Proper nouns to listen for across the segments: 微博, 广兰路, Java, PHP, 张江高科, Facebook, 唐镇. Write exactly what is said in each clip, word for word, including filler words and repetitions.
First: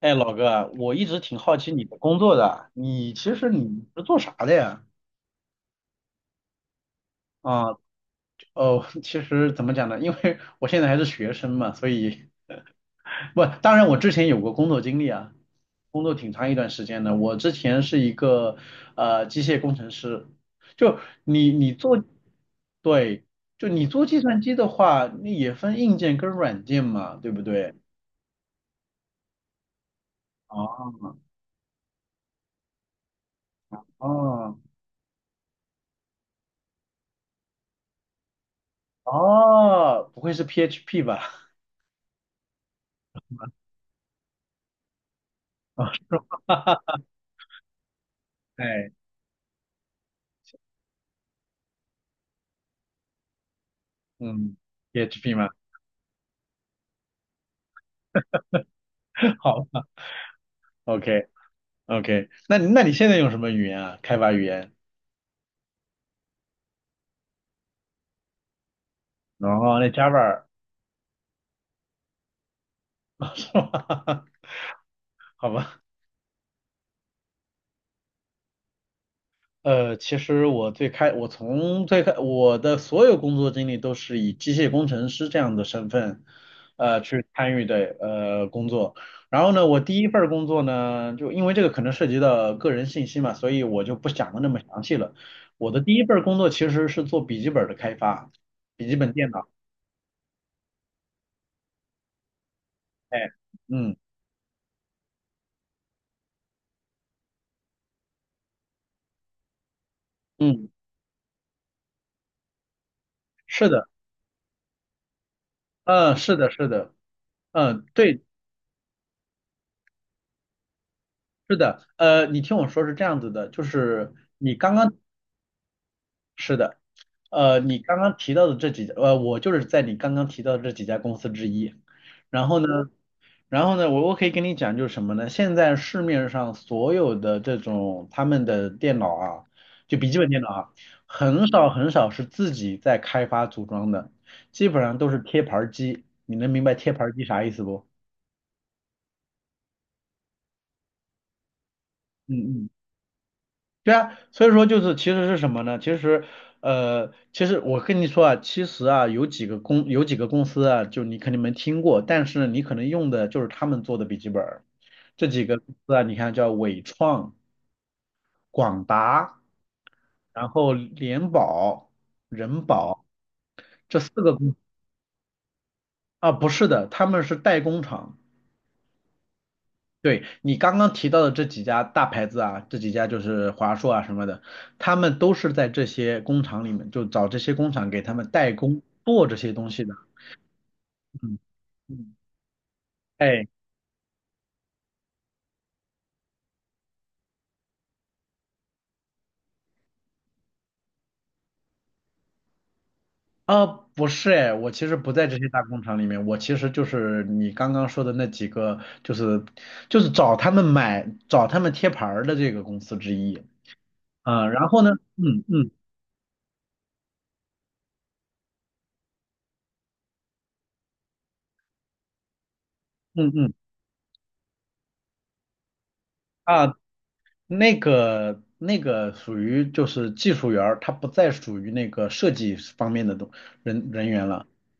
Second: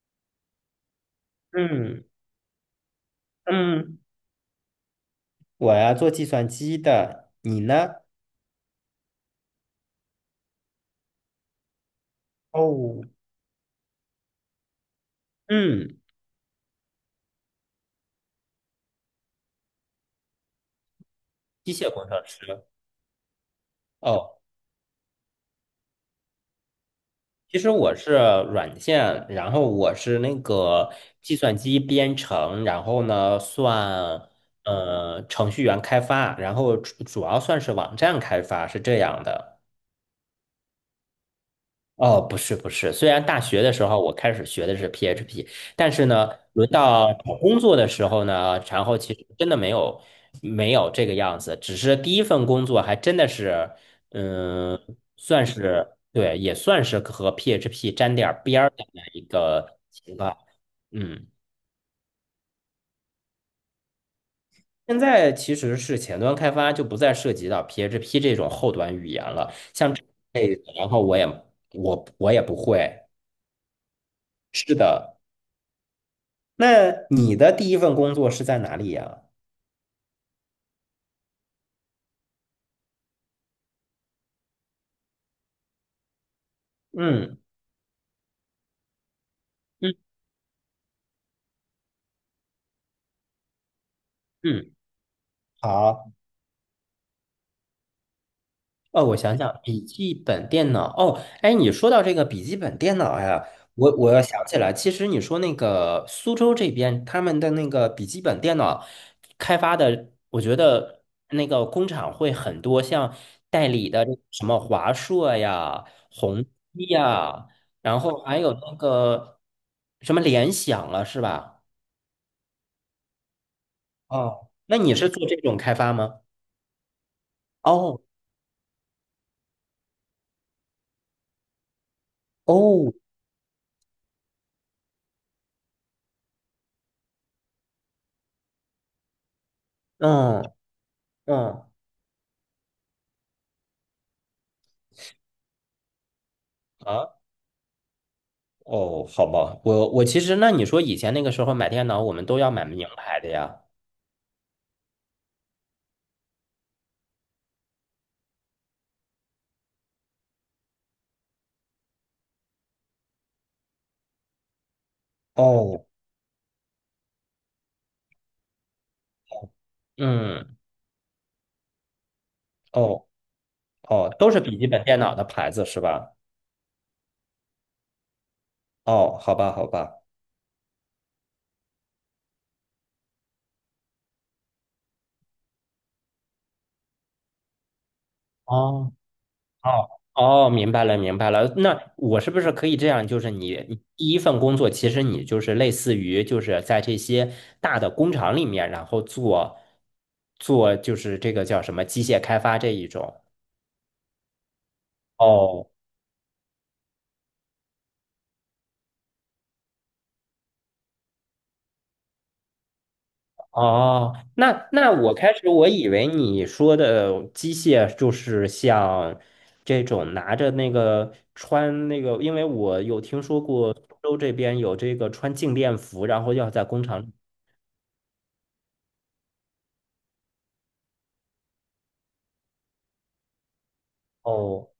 哎，老哥，我一直挺好奇你的嗯工作的，你其实你嗯，是做啥的呀？我呀做计算机的，你啊，呢？哦，其实怎么讲呢？因为我现在还是学生嘛，所以哦，不，当然我之前有过工作经历啊，嗯，工作挺长一段时间的。我之前是一个呃机械工程师，就你你机械做，工程师。对，就你做计哦，算机的话，那也分硬件跟软件嘛，对不其实对？我是软件，然后我是那个哦计算机编程，然后呢算哦呃程序员开发，然后主主要算是网站开发，是这样的。哦，不会是 P H P 吧？哦，不是不是，虽然大学的时候我开始学的是 P H P，但是呢，哈轮哈，到找工作的时候呢，然后哎。其实真的没有没有这个样子，只是第一份工作还真的是，嗯嗯，，PHP 算吗？是对，也算是和 P H P 沾点儿边儿的那一 好个吧情况。，OK 嗯，OK，那你那你现在用什么语言啊？开发语言？现在其实是前端开发就不再涉及到 P H P 这种后端语言了，哦，那 像这 Java 儿 类的然后我也我我也不会，是吧？是的。好吧。那你的第一份工作是在哪里呀？呃，其实我最开，我从最开，我的所有工作经历都是以机械工程师这样的身份，呃，去嗯参与的呃工作。然后呢，我嗯第一份儿工作呢，就因为这个可能涉及到个人信息嘛，所以我就不讲的那么嗯，详细了。我的第一好。份儿工作其实是做笔记本儿的开发，笔记哦，本我电想脑。想，笔记本电脑。哦，哎，你说到这个笔记本电脑哎，呀，我嗯我要想起来，其实你说那个苏州这边他们的那个笔记本电脑开发的，我觉嗯，得那个工厂会很多，像代是的，理的这个什么华硕呀、嗯，是宏的，是基的，呀，嗯，然后对，还有那个什么联想了，是是吧？的，呃，你听我说是这样子的，就是哦，你刚那刚你是做这种开发吗？是的，呃，你刚哦刚提到的这几家，呃，我就是在你刚刚提到的这几家公司之一。然后呢，哦，然后呢，我我可以跟你讲，就是什么呢？现在市面上所有的这种他们的电脑啊，就笔记本电嗯脑啊，很少嗯很少是自己在开发组装的，基本上都是贴牌儿机。你能明白贴牌儿啊机啥意思不？哦，好吧，我我其实那你说以前那个时候买电脑，我们都要嗯买嗯，名牌的呀。对啊，所以说就是其实是什么呢？其实，呃，其实我跟你说啊，其实啊，有几个公有几个公司啊，就你肯定没听过，但是呢你可能用的就是他们做的笔记本儿。这几个公哦，司啊，你看叫伟创、广达，然嗯，后联保、人保哦这四哦，都个是公司笔记本电脑的牌子是吧？啊，不是的，他们是代工厂。哦，好吧，好吧。对，你刚刚提到的这几家大牌子啊，这几家就是华硕啊什么的，他们都是在这些工厂里面，就找这些工厂给他们代工哦。做这些东西哦的。哦，明白了，明白嗯了。那嗯，我是不是可以这样？就是哎，你你第一份工作，其实你就是类似于就是在这些大的工厂里面，然后做做就是这个叫什么机械开发这一种。啊，不是哎，我其实不在这些大哦工厂里面，我其实就是你刚刚说的那几个，就是就是找他们买、找他们贴牌儿的这个公司之一。哦，啊。然那后呢，那我开嗯始我嗯以为你说的机械就是像这种拿着那个穿那个，因为我有听嗯说嗯，过苏州这边有这个穿静电服，然后要在啊，工厂里。那个那个属于就是技术员儿，他不再属于那个设计方面的东人人员了，哦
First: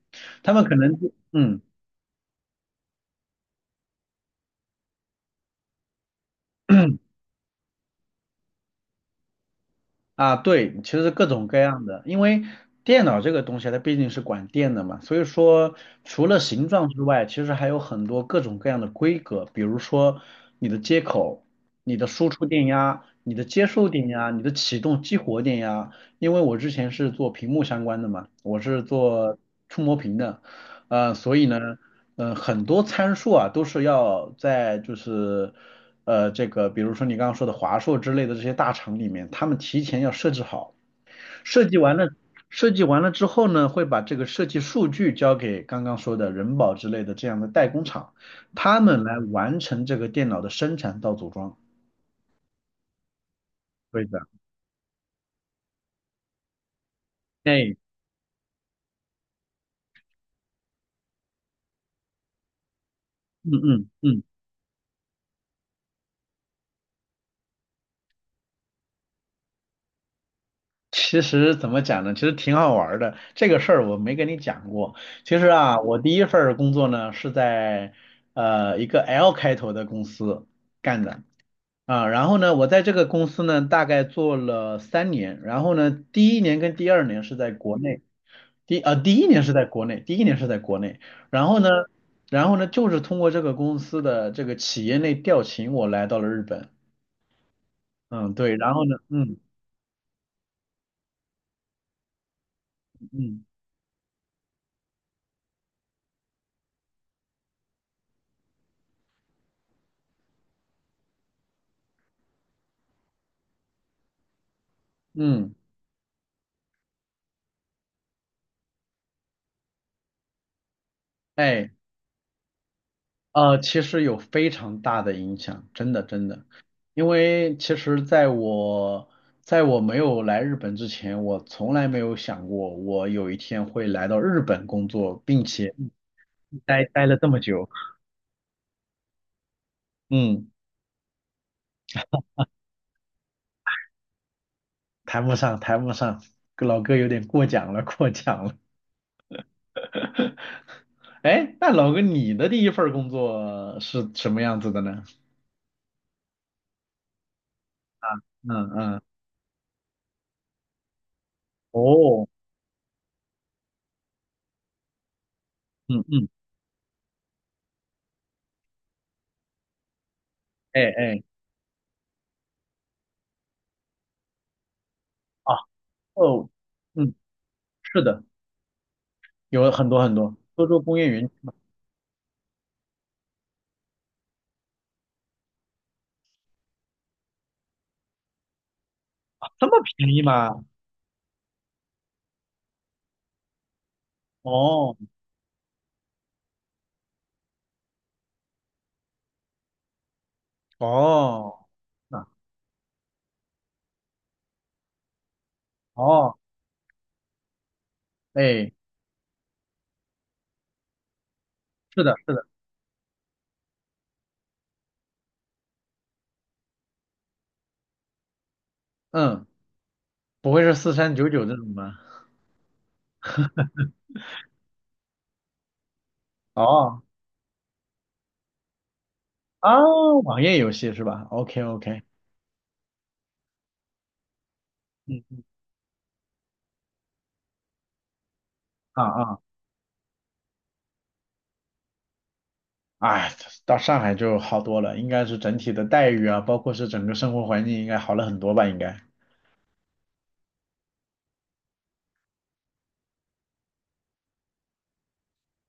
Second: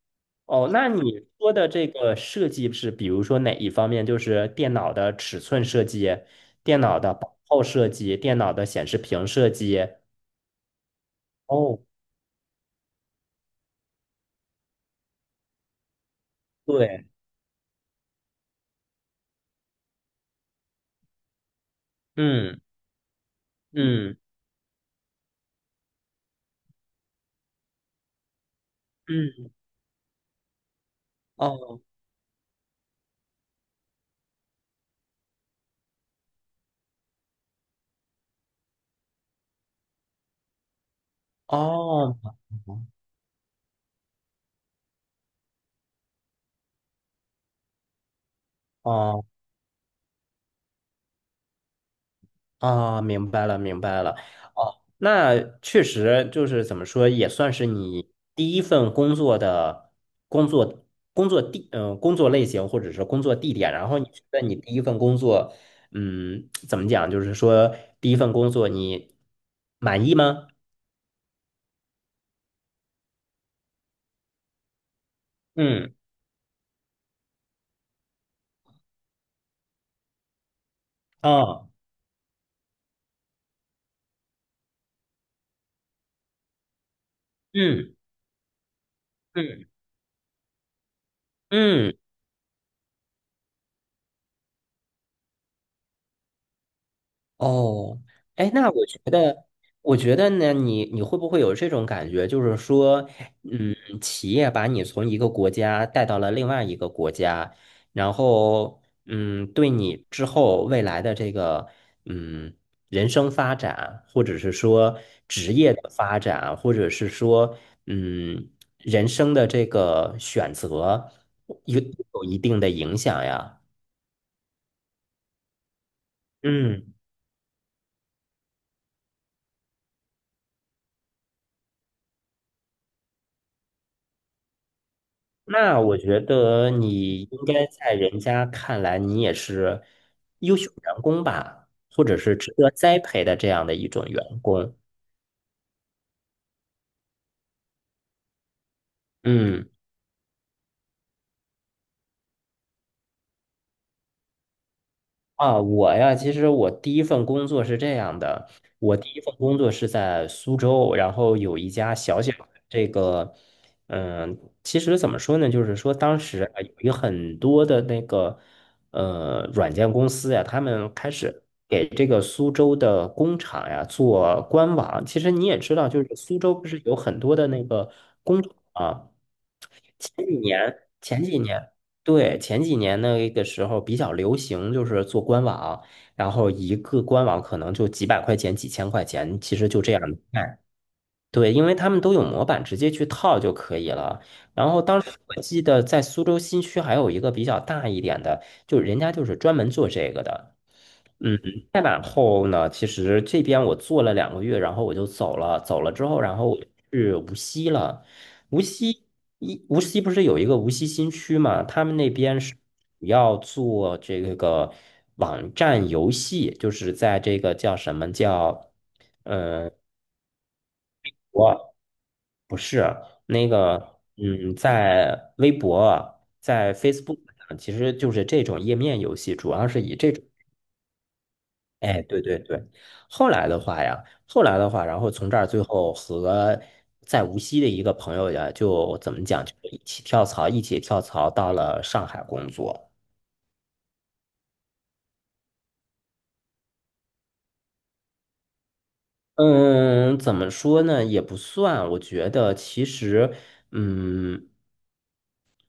他们哦，可那能你就说嗯。的这个设计是，比如说哪一方面？就是电脑的尺寸设计、电脑的薄厚设计、电脑的显示屏设计。啊对，其实各种各哦，样的，因为电脑这个东西它毕竟是管电的嘛，所以说除了形状之对，外，其实还有很多各种各样的规格，比如说你的接口、你的输出嗯电压、你的接收电嗯压、你的启动激活电压，因为我之前是做屏幕相关的嘛，我是做嗯，触摸屏的。呃，所以呢，哦呃，很多参数啊，都是要在就是，呃，这个比如说你刚刚说的华硕之类的这些大厂里面，他们提前要设置好，设计完了，哦设计完了之后呢，会把这个设计数据交给刚刚说的人保之类的这样的代工厂，他们来哦。完成这个电脑的生产到组装。啊，明白了，明白对了。的，哦，那确实就是怎么说，也算是哎，你第一份工作的工作工作地，嗯、工作类型或者是工作嗯地点。然嗯后你嗯。觉得你第一份工作，嗯，怎么讲？就是说第一份工作你满意吗？其实怎么讲呢？其实挺好玩儿的。这个事儿我没跟你讲过。其实啊，嗯，我第一份儿工作呢是在呃一个 L 开头的公司干的啊，啊。然后呢，我在这个公司呢大概做了三年。然后呢，第一年跟第二年是在国嗯内，第呃第一年是在嗯国内，第一年是在国内。然后呢，嗯。然后呢就是通过这个公司的这个企业内调勤，我来到了日本。哦，嗯，哎，对。那然后我呢，觉嗯得，我觉得呢，你你会不会有这种感觉，就是说，嗯嗯，企业把你从一个国家带到了另外一个国家，然后，嗯，对你之后未来的这个，嗯，人生发展，或者是说职嗯，业的发展，或者是说，嗯，人生的这个选择，哎。有有一定的影响呃，呀。其实有非常大的影响，真的真的，嗯。因为其实在我在我没有来日本之前，我从来没有想过我有一天会来到日本工作，并且那我觉得待待了你这么应该久。在人家看来，你也是嗯，优秀员工吧，或者是值得栽培的这样的一种员工。谈不上，谈不上，老哥有点过奖了，过奖了。嗯。哎，那老哥，你的第一份工作是什么样子的呢？啊，我呀，其实我第一份工作是这啊，样的，嗯我嗯，第一份工作是在苏州，然后有一家小哦，小的这个，嗯，其实怎么说呢，就是说嗯当嗯，时啊，有有很多的那个呃软件公司呀，他哎们开哎，始给这个苏州的工厂呀做官网。其实你啊，也知道，就是苏哦，州不是有嗯，很多的那个是的。工厂啊。有很多很前多，几多年，州工业前园区几年，对，前几年那个时候比较流行，就是做官网，然后一个官网可能就几百块钱、几千块钱，啊，其这实么就这样便宜卖。吗？对，因为他们都有模板，直接去套就可以了。然后哦当时我记得在苏州新区还有一个比较大一点的，就人家就是专门做这个的。嗯，哦，再往那后呢，其实这边我做了两个月，然后我就走了。走了之后，哦，然后我就去无锡了。无哎，锡一无锡不是有一个无锡新区嘛？他们是那的，是边的，是主要做这个网站游戏，就是在这个叫什么叫嗯，嗯呃不会是四三九九这我种吧？那个嗯，在微博、在 哦 Facebook 上，其实就是这种页面游戏，主要是以这哦，种。网页游戏是吧？OK 哎，OK，对对对，后来的话呀，后来的话，然后从这嗯儿最后和在无锡的一个朋友呀，就啊怎么啊，讲，就一起跳槽，一起跳槽到了上海工作。哎，到上海就好多了，应该是整体的待遇啊，包括是整个生活环境应该好了很多吧？应该，嗯，怎么说呢，也不算，我觉得其实，嗯，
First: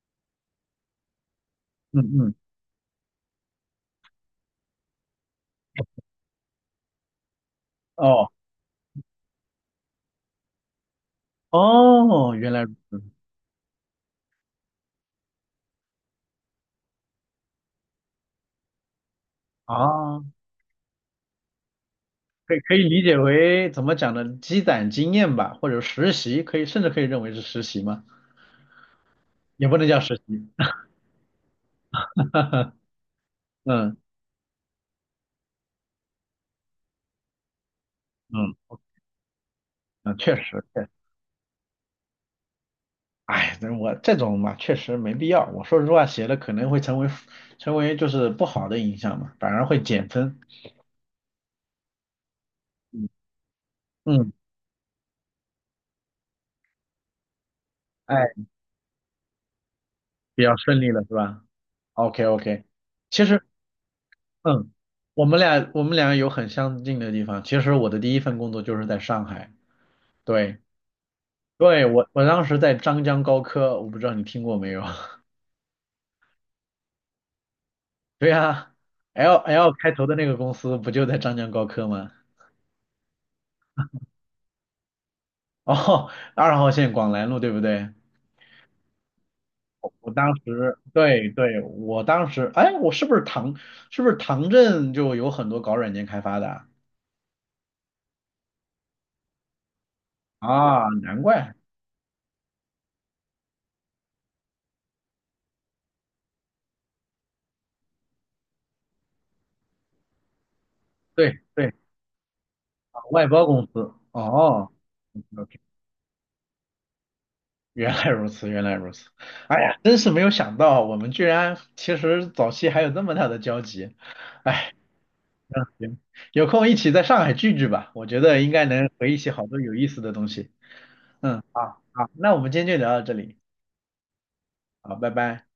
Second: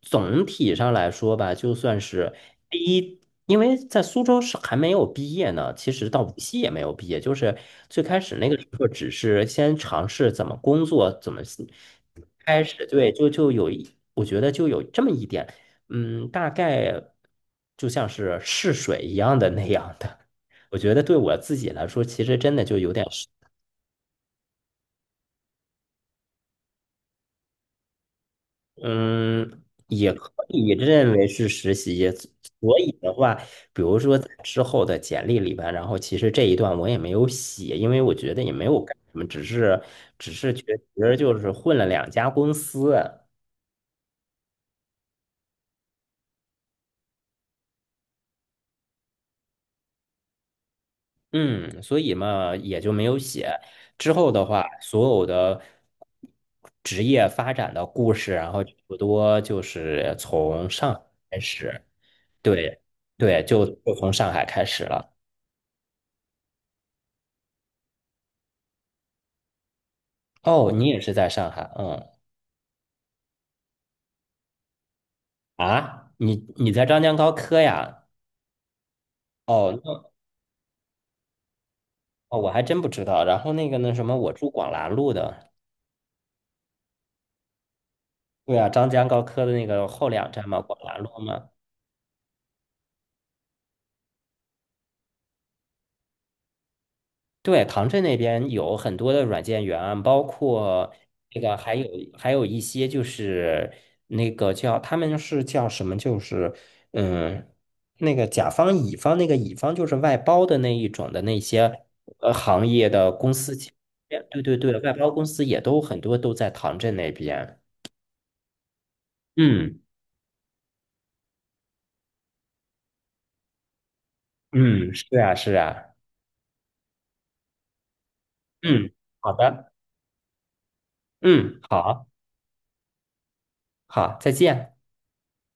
总体上来说吧，就算嗯是嗯，第一。因为在苏州是还没有毕业呢，其实到无锡也没有毕业，就是最开哦始那个时候只是先尝试怎么工作，怎么哦，原来开始对，就就有一，我觉得就有这么一点，嗯，大概就像是试水一样的那样的。啊我觉得对我自己来说，其实可真以的可就以有理点解是为怎么讲呢？积攒经验吧，或者实习，可以甚至可以认为是实习嘛？嗯，也不能叫也实可习。以认为是实习。所以的话，比嗯如说在之后的简历里边，然后其实这一段我也没有写，因为我觉得也嗯没有干什么，只是嗯，只确是实，觉确实，得就是混了两家公司。哎，这我这种嘛，确实没必要。我说实话，写的可能会成为成为就是不好的影响嘛，反而会减分。嗯，所以嘛，也就没嗯有写。之后嗯，的话，所有的职业发展的故哎，事，然后差不多就是比较从顺利上海了是开吧始。？OK OK，对，其实对，就就从上海开嗯，始了。我们俩我们俩有很相近的地方。其实我的第一份工作就是在上海，对。哦，你也是在上海，对，嗯我我当时在张江高科，我不知道你听过没有？啊，你你在张江高科呀？对呀，L L 哦，开头那的那个公司不就在张江高科吗？哦我还真不知道。然后那个那什么，我住广兰路的。哦，二号线广兰路对不对？对啊，张江高科的那个后我两当站嘛，时，广兰路对嘛。对，我当时，哎，我是不是唐，是不是唐镇就有很多搞软件开发的啊？对，唐镇那边有很多的软件园，包啊括难那怪，个还有还有一些就是那个叫他们是叫什么，就是嗯，那个甲方乙方那个乙方就是外包的那一种的那对对，些呃行业啊的外公包司，公司，对对哦对，外包公司，OK，也都很多都在唐镇那边。原来如此，原来如此，哎呀，嗯真是没有想到，我们居然其实早期还有这么大的交集。哎。嗯，是啊是嗯，啊，行，有空一起在上海聚聚吧，我觉得应该嗯，能回忆起好好多的，有意思的东西。嗯，嗯，好，好好，那我们今天就聊到这里，好，再见。好，拜拜。